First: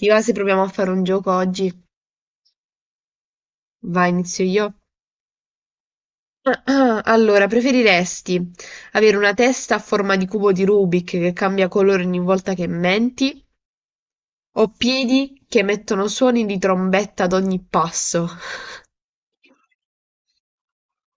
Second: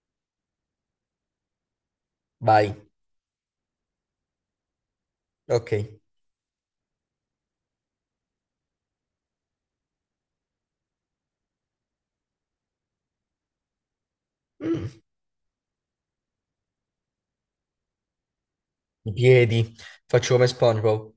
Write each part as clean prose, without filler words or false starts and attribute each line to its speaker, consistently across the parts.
Speaker 1: Ti va se proviamo a fare un gioco oggi?
Speaker 2: Vai,
Speaker 1: Vai, inizio io.
Speaker 2: ok.
Speaker 1: Allora, preferiresti avere una testa a forma di cubo di Rubik che cambia colore ogni volta che menti o
Speaker 2: Mm,
Speaker 1: piedi che emettono suoni di trombetta ad ogni passo?
Speaker 2: I piedi, faccio come SpongeBob.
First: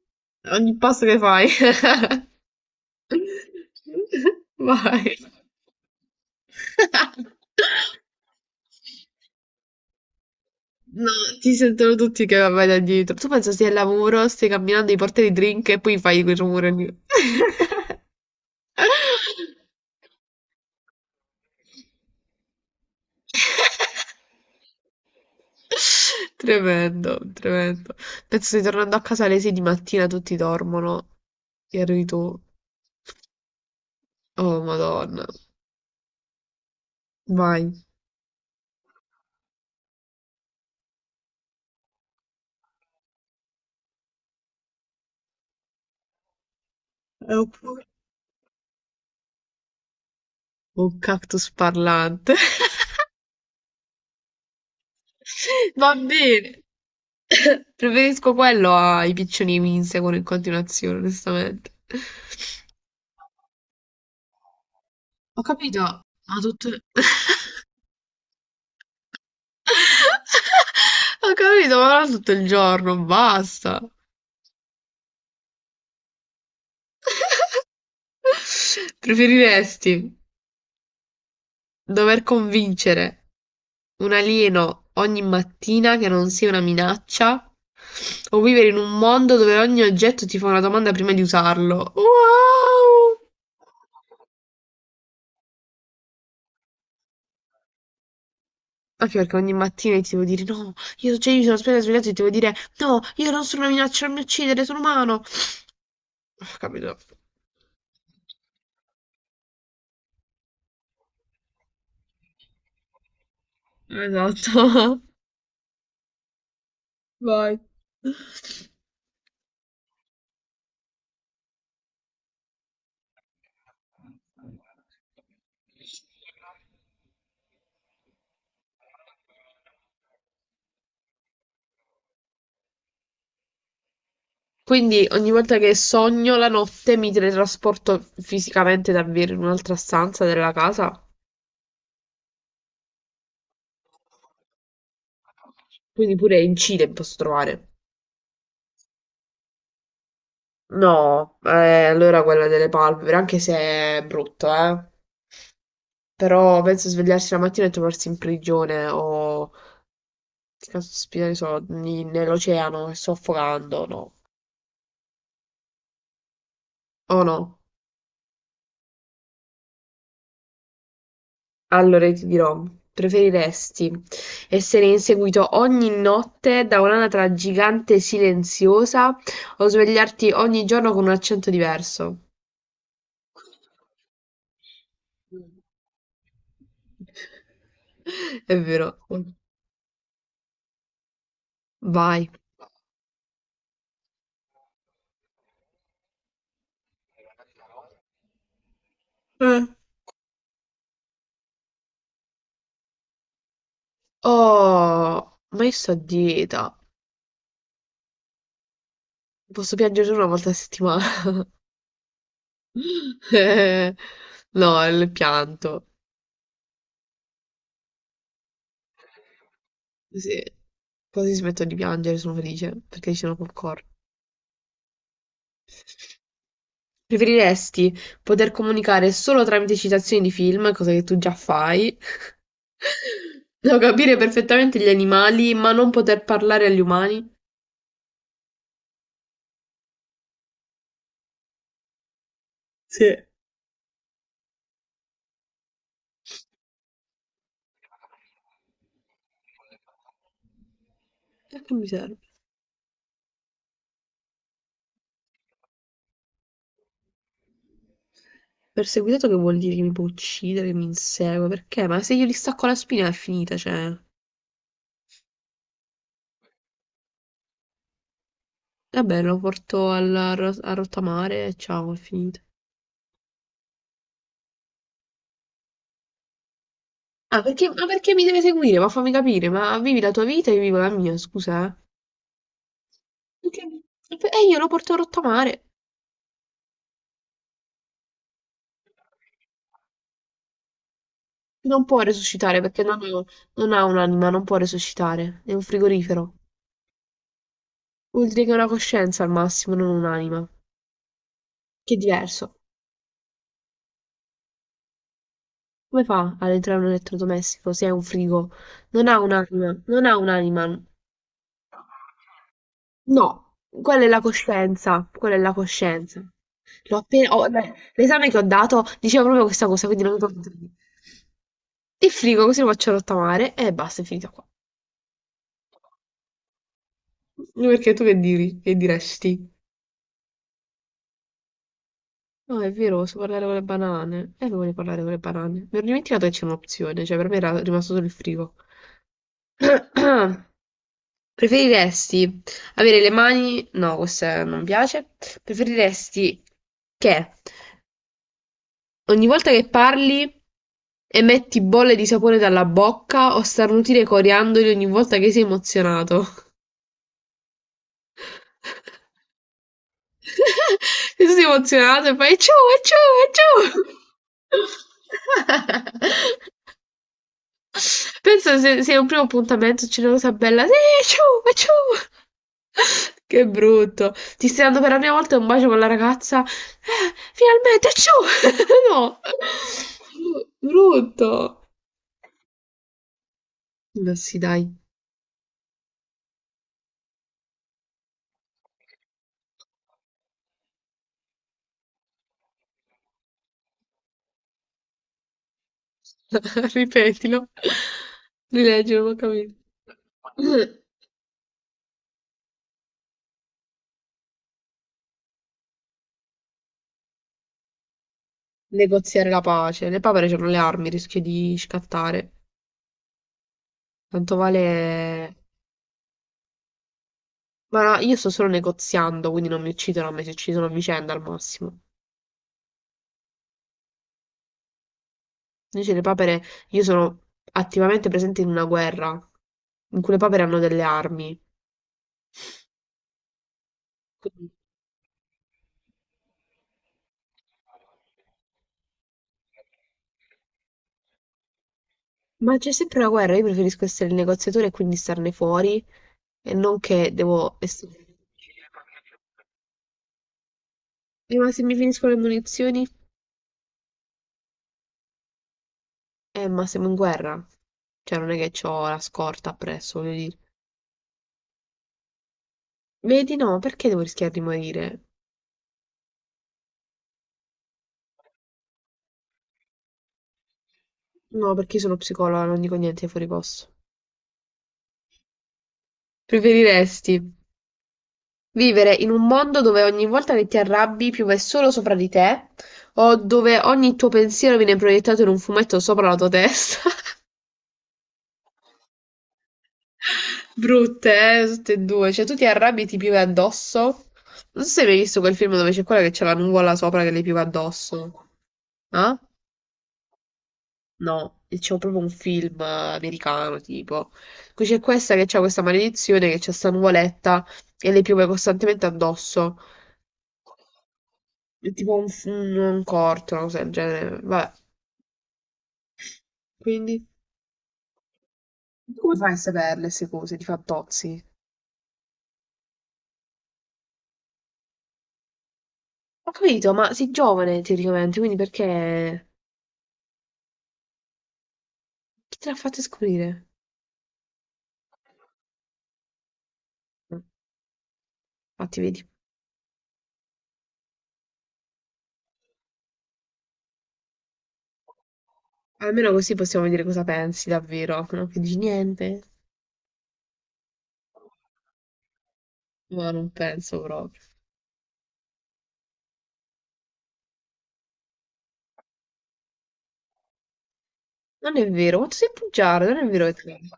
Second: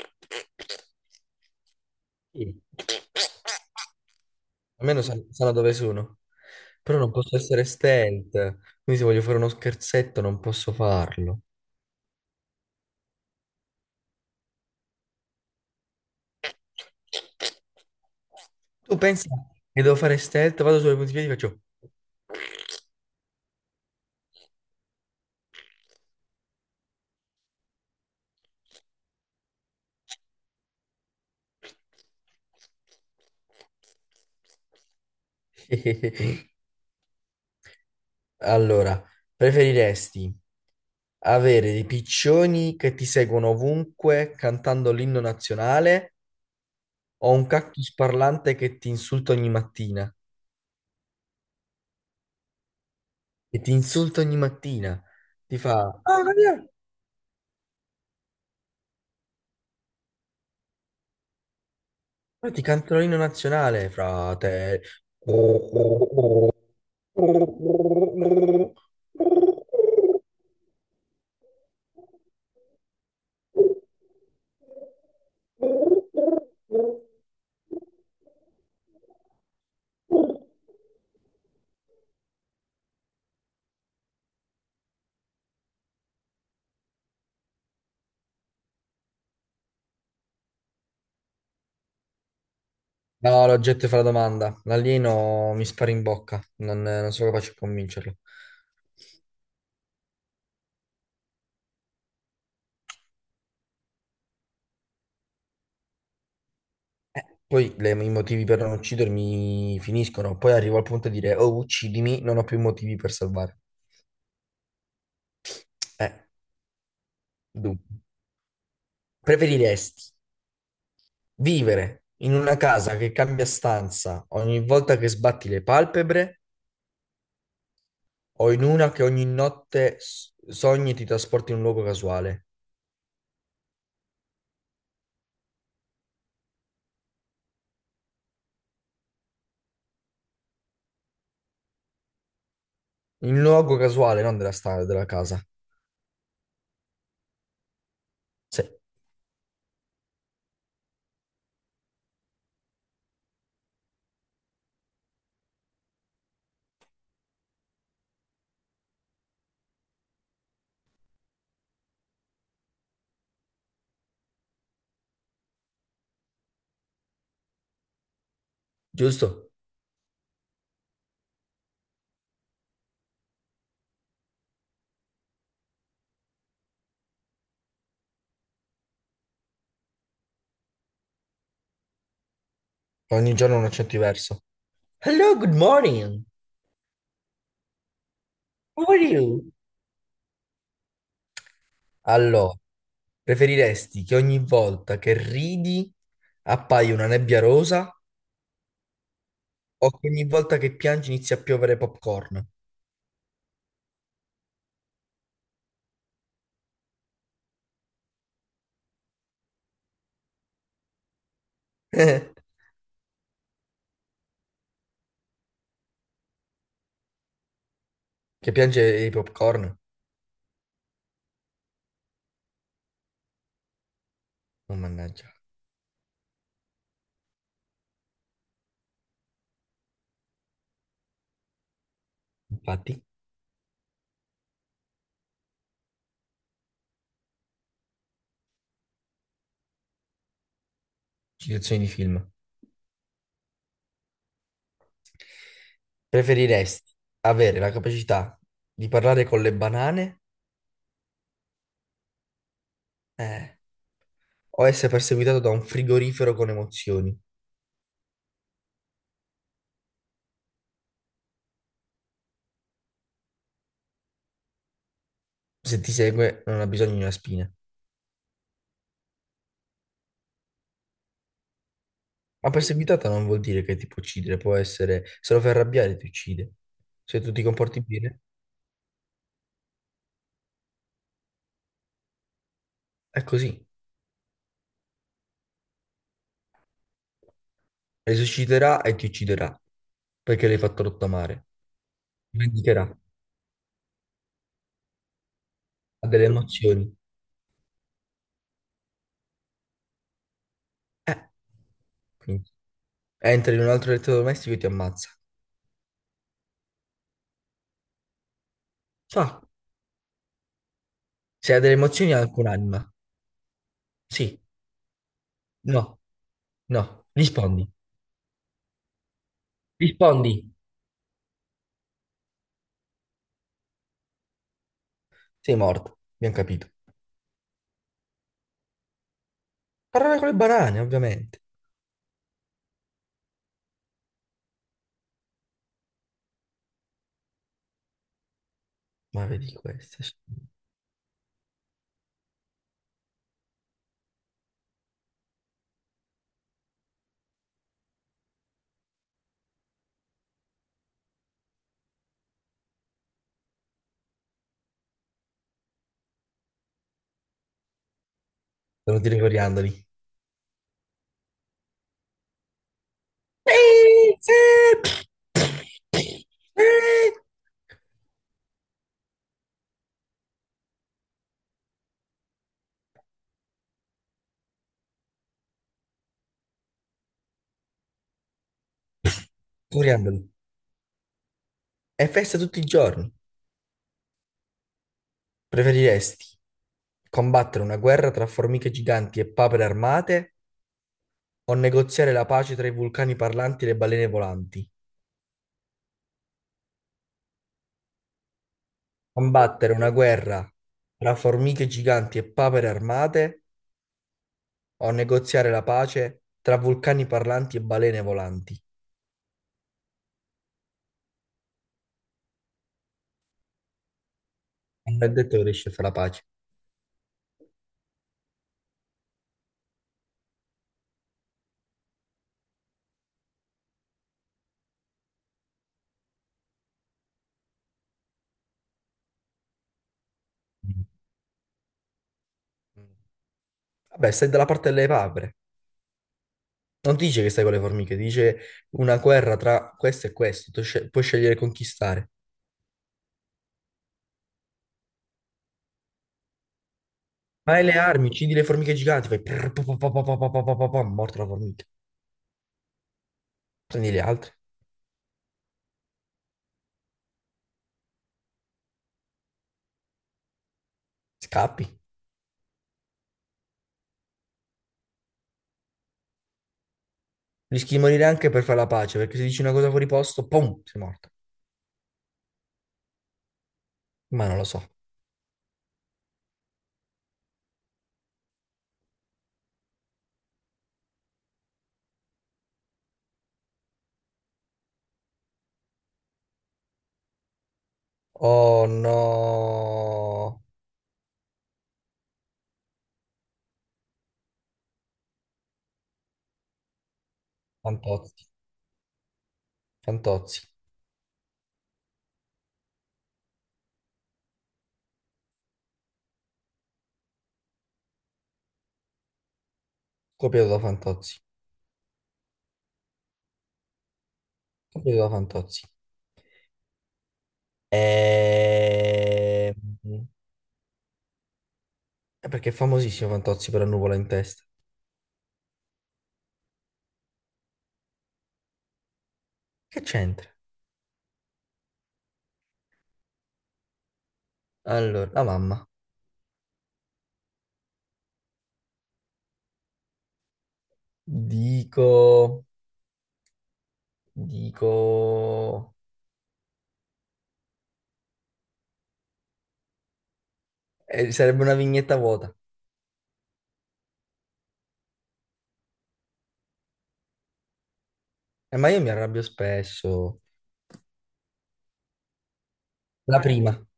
Speaker 1: Ogni passo che fai.
Speaker 2: Sì, almeno
Speaker 1: Vai.
Speaker 2: sanno dove sono. Però non posso essere stealth. Quindi se voglio fare uno scherzetto non posso
Speaker 1: No,
Speaker 2: farlo.
Speaker 1: ti sentono tutti che vai da dietro. Tu pensa, stai al lavoro, stai camminando, ti porti i drink e poi fai quel rumore lì.
Speaker 2: Tu pensi che devo fare stealth? Vado sulle punti piedi e faccio...
Speaker 1: Tremendo, tremendo. Penso stai tornando a casa alle 6 di mattina, tutti dormono e arrivi tu. Oh, Madonna. Vai.
Speaker 2: Allora, preferiresti avere dei piccioni che ti seguono ovunque cantando l'inno nazionale o
Speaker 1: È
Speaker 2: un
Speaker 1: un,
Speaker 2: cactus parlante che ti insulta ogni mattina?
Speaker 1: un cactus parlante.
Speaker 2: E ti insulta ogni mattina. Ti fa,
Speaker 1: Va
Speaker 2: ah, ma via,
Speaker 1: bene. Preferisco quello ai piccioni che mi inseguono in continuazione, onestamente.
Speaker 2: poi ti canto l'inno nazionale, frate.
Speaker 1: Ho capito, ma
Speaker 2: No,
Speaker 1: tutto... Ho capito, ma non tutto il giorno, basta. Preferiresti dover convincere un alieno ogni mattina che non sia una minaccia o vivere in un mondo dove ogni oggetto ti fa una domanda prima di usarlo? Wow!
Speaker 2: l'oggetto fa la domanda. L'alieno mi spara in bocca. Non, non sono capace a convincerlo.
Speaker 1: Anche perché ogni mattina ti devo dire no, io, cioè, io mi sono appena svegliato e ti devo dire no, io non sono una minaccia, non mi uccidere, sono umano. Ah, capito?
Speaker 2: Poi i motivi per non uccidermi finiscono, poi arrivo al punto di dire, oh, uccidimi, non ho più motivi per salvare.
Speaker 1: Esatto.
Speaker 2: Eh,
Speaker 1: Vai.
Speaker 2: dunque, preferiresti vivere in una casa che cambia stanza ogni volta che sbatti le palpebre o in una che ogni notte sogni e ti trasporti in un luogo casuale?
Speaker 1: Quindi ogni volta che sogno la notte mi teletrasporto fisicamente davvero in un'altra stanza della casa.
Speaker 2: In un luogo casuale, non della stanza, della casa.
Speaker 1: Quindi pure in Cile posso trovare.
Speaker 2: Sì,
Speaker 1: No, allora quella delle palpebre, anche se è brutto, eh. Però penso svegliarsi la mattina e trovarsi in prigione o che caspita ne so, nell'oceano e soffocando, no. O no.
Speaker 2: giusto?
Speaker 1: Allora ti dirò, preferiresti essere inseguito ogni notte da un'anatra gigante silenziosa o svegliarti ogni giorno con un accento diverso?
Speaker 2: Ogni giorno un accento diverso. Hello,
Speaker 1: Mm.
Speaker 2: good morning.
Speaker 1: È
Speaker 2: How are
Speaker 1: vero.
Speaker 2: you?
Speaker 1: Vai.
Speaker 2: Allora, preferiresti che ogni volta che ridi appaia una nebbia rosa
Speaker 1: Eh.
Speaker 2: o che ogni volta che piangi inizi a piovere popcorn?
Speaker 1: Oh, ma io sto a dieta. Posso piangere solo una volta a settimana. Eh, no, il pianto.
Speaker 2: Che piange i popcorn?
Speaker 1: Sì. Quasi smetto di piangere, sono felice perché ci sono col coro.
Speaker 2: Oh, mannaggia.
Speaker 1: Preferiresti poter comunicare solo tramite citazioni di film, cosa che tu già fai,
Speaker 2: Infatti,
Speaker 1: o capire perfettamente gli animali, ma non poter parlare agli umani?
Speaker 2: citazioni di film.
Speaker 1: Sì. E
Speaker 2: Preferiresti avere la capacità di parlare con le banane,
Speaker 1: a che mi serve?
Speaker 2: eh, o essere perseguitato da un frigorifero con emozioni?
Speaker 1: Perseguitato che vuol dire, che mi può uccidere, che mi insegue? Perché? Ma se io gli stacco la spina è finita, cioè...
Speaker 2: Se ti segue, non ha bisogno di una spina.
Speaker 1: Vabbè, lo porto a rottamare e ciao, è finita.
Speaker 2: Ma perseguitata non vuol dire che ti può uccidere, può essere, se lo fai arrabbiare ti uccide. Se tu
Speaker 1: Ah,
Speaker 2: ti
Speaker 1: perché,
Speaker 2: comporti
Speaker 1: ma perché
Speaker 2: bene,
Speaker 1: mi deve seguire? Ma fammi capire, ma vivi la tua vita e io vivo la mia, scusa. Eh.
Speaker 2: è così.
Speaker 1: Perché- E io lo porto rotto a mare.
Speaker 2: Risusciterà e ti ucciderà perché l'hai fatto rottamare.
Speaker 1: Non può resuscitare perché
Speaker 2: Vendicherà.
Speaker 1: non ha un'anima, non può resuscitare. È un
Speaker 2: Ha delle
Speaker 1: frigorifero.
Speaker 2: emozioni.
Speaker 1: Vuol dire che ha una coscienza al massimo, non un'anima.
Speaker 2: Eh,
Speaker 1: Che è
Speaker 2: quindi
Speaker 1: diverso.
Speaker 2: entra in un altro elettrodomestico e ti ammazza.
Speaker 1: Come fa ad entrare un elettrodomestico se è un frigo? Non ha
Speaker 2: Fa.
Speaker 1: un'anima, non ha un'anima.
Speaker 2: Se ha delle emozioni ha anche un'anima.
Speaker 1: No, quella è la
Speaker 2: Sì.
Speaker 1: coscienza, quella è la
Speaker 2: No.
Speaker 1: coscienza. L'ho
Speaker 2: No.
Speaker 1: appena... oh,
Speaker 2: Rispondi.
Speaker 1: beh, l'esame che ho dato diceva proprio questa cosa, quindi non mi
Speaker 2: Rispondi.
Speaker 1: posso dire. Li frigo così lo faccio rottamare e basta, è finita qua.
Speaker 2: Sei morto. Abbiamo capito.
Speaker 1: Perché tu che diri? Che diresti?
Speaker 2: Parlare con le banane, ovviamente.
Speaker 1: No, è vero, posso parlare con le banane. E voglio parlare con le banane. Mi ero dimenticato che c'è un'opzione, cioè per me era rimasto solo il frigo.
Speaker 2: Ma vedi queste.
Speaker 1: Preferiresti avere le mani... No, questa non piace. Preferiresti che ogni volta che parli emetti bolle di sapone dalla bocca o starnutire coriandoli ogni volta che sei emozionato?
Speaker 2: Sono tiri coriandoli.
Speaker 1: Sei emozionato e fai ciu, è ciu, è ciu. Pensa se è un primo appuntamento c'è una cosa bella, sì, è ciu, è ciu. Che brutto. Ti stai dando per la prima volta un bacio con la ragazza? Finalmente, è ciu. No.
Speaker 2: Coriandoli.
Speaker 1: Brutto.
Speaker 2: È festa tutti i giorni.
Speaker 1: Ma sì, dai.
Speaker 2: Preferiresti combattere una guerra tra formiche giganti e papere armate o negoziare la pace tra i vulcani parlanti e le balene volanti?
Speaker 1: Ripetilo. Rileggilo, non ho capito.
Speaker 2: Combattere una guerra tra formiche giganti e papere armate o negoziare la pace tra vulcani parlanti e balene volanti?
Speaker 1: Negoziare la pace. Le papere c'hanno le armi, rischio di scattare. Tanto
Speaker 2: Non è
Speaker 1: vale...
Speaker 2: detto che riesci a fare la pace.
Speaker 1: Ma io sto solo negoziando, quindi non mi uccidono a me, si uccidono a vicenda al massimo. Invece le papere, io sono attivamente presente in una guerra, in cui le papere hanno delle armi.
Speaker 2: Vabbè, stai dalla
Speaker 1: Quindi-
Speaker 2: parte delle papere. Non ti dice che stai con le formiche, ti dice una guerra tra questo e questo, tu puoi scegliere di conquistare.
Speaker 1: Ma c'è sempre una guerra, io preferisco essere il negoziatore e quindi starne fuori, e non che
Speaker 2: Ma
Speaker 1: devo...
Speaker 2: hai le
Speaker 1: essere-
Speaker 2: armi, uccidi le formiche giganti, fai prrr, pa, pa, pa, pa, pa, pa, pa, pa, pa, pa, morta la
Speaker 1: Ma se
Speaker 2: formica.
Speaker 1: mi finiscono le munizioni?
Speaker 2: Prendi gli altri,
Speaker 1: Ma siamo in guerra. Cioè, non è che ho la scorta appresso, voglio
Speaker 2: scappi.
Speaker 1: Vedi, no, perché devo rischiare di morire?
Speaker 2: Rischi di morire anche per fare la pace, perché se dici una cosa fuori posto, pum, sei morto.
Speaker 1: No, perché io sono psicologa, non dico niente fuori posto.
Speaker 2: Ma non lo so.
Speaker 1: Preferiresti vivere in un mondo dove ogni volta che ti arrabbi piove solo sopra di te, o dove ogni tuo pensiero viene proiettato in un fumetto sopra la tua testa?
Speaker 2: Oh no.
Speaker 1: Brutte, tutte e due. Cioè, tu ti arrabbi e ti piove addosso? Non so se hai mai visto quel film dove c'è quella che c'è la nuvola sopra che le piove
Speaker 2: Fantozzi,
Speaker 1: addosso. Ah?
Speaker 2: Fantozzi.
Speaker 1: No, c'è proprio un film americano, tipo. Qui c'è questa che c'ha questa maledizione, che c'è sta nuvoletta e le piove costantemente addosso.
Speaker 2: Copiato da Fantozzi.
Speaker 1: È tipo un corto, una cosa del genere. Vabbè,
Speaker 2: Copiato da Fantozzi.
Speaker 1: quindi... Come fai a
Speaker 2: E...
Speaker 1: saperle queste cose? Ti fa tozzi?
Speaker 2: è perché è famosissimo Fantozzi per la nuvola in testa.
Speaker 1: Ho capito, ma sei giovane teoricamente, quindi perché...
Speaker 2: Che c'entra?
Speaker 1: Chi te l'ha fatta scoprire?
Speaker 2: Allora, la mamma.
Speaker 1: Mm, infatti, vedi.
Speaker 2: Dico... Dico...
Speaker 1: Almeno così possiamo dire cosa pensi davvero, no? Che dici niente?
Speaker 2: sarebbe una vignetta vuota.
Speaker 1: Ma non penso proprio.
Speaker 2: Ma io mi arrabbio spesso.
Speaker 1: Non è vero, quanto sei bugiardo, non è
Speaker 2: La
Speaker 1: vero che
Speaker 2: prima.
Speaker 1: ti,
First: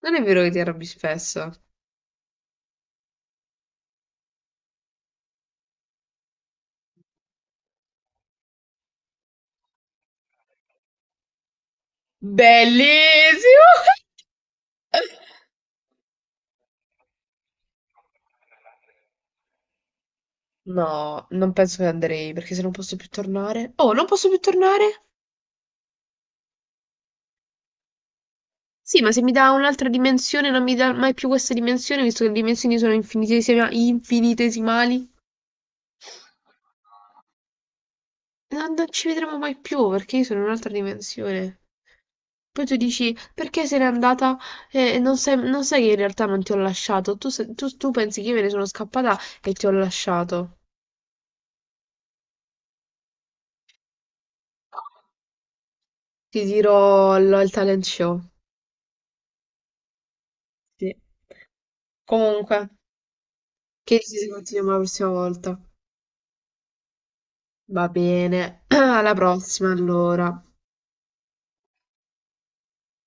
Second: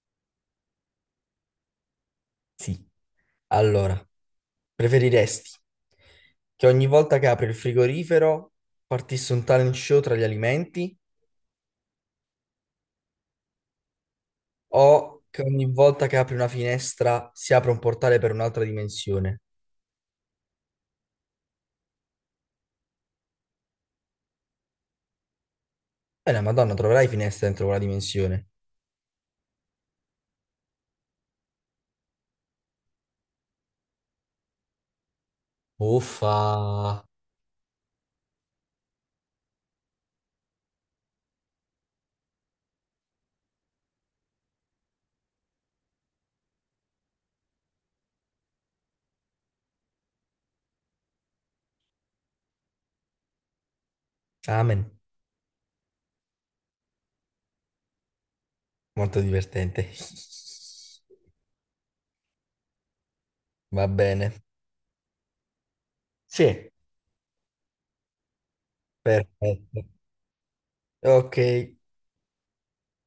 Speaker 1: non è vero che ti arrabbi spesso.
Speaker 2: Sì. Allora, preferiresti che ogni volta che apri il frigorifero partisse un talent show tra gli alimenti
Speaker 1: Bellissimo!
Speaker 2: o che ogni volta che apri una finestra si apra un portale per un'altra dimensione?
Speaker 1: No, non penso che andrei, perché se non posso più tornare... Oh, non posso più tornare?
Speaker 2: La Madonna, troverai finestre dentro quella dimensione.
Speaker 1: Sì, ma se mi dà un'altra dimensione, non mi dà mai più questa dimensione, visto che le dimensioni sono infinitesimali.
Speaker 2: Uffa!
Speaker 1: Non ci vedremo mai più perché io sono in un'altra dimensione. Poi tu dici perché se n'è andata e non sai, non sai che in realtà non ti ho lasciato. Tu, tu pensi che io me ne sono scappata e ti ho lasciato.
Speaker 2: Amen.
Speaker 1: Ti dirò il talent show.
Speaker 2: Molto divertente.
Speaker 1: Sì. Comunque,
Speaker 2: Va
Speaker 1: che ci si
Speaker 2: bene.
Speaker 1: continuiamo la prossima volta.
Speaker 2: Sì,
Speaker 1: Va bene, alla prossima
Speaker 2: perfetto.
Speaker 1: allora.
Speaker 2: Ok.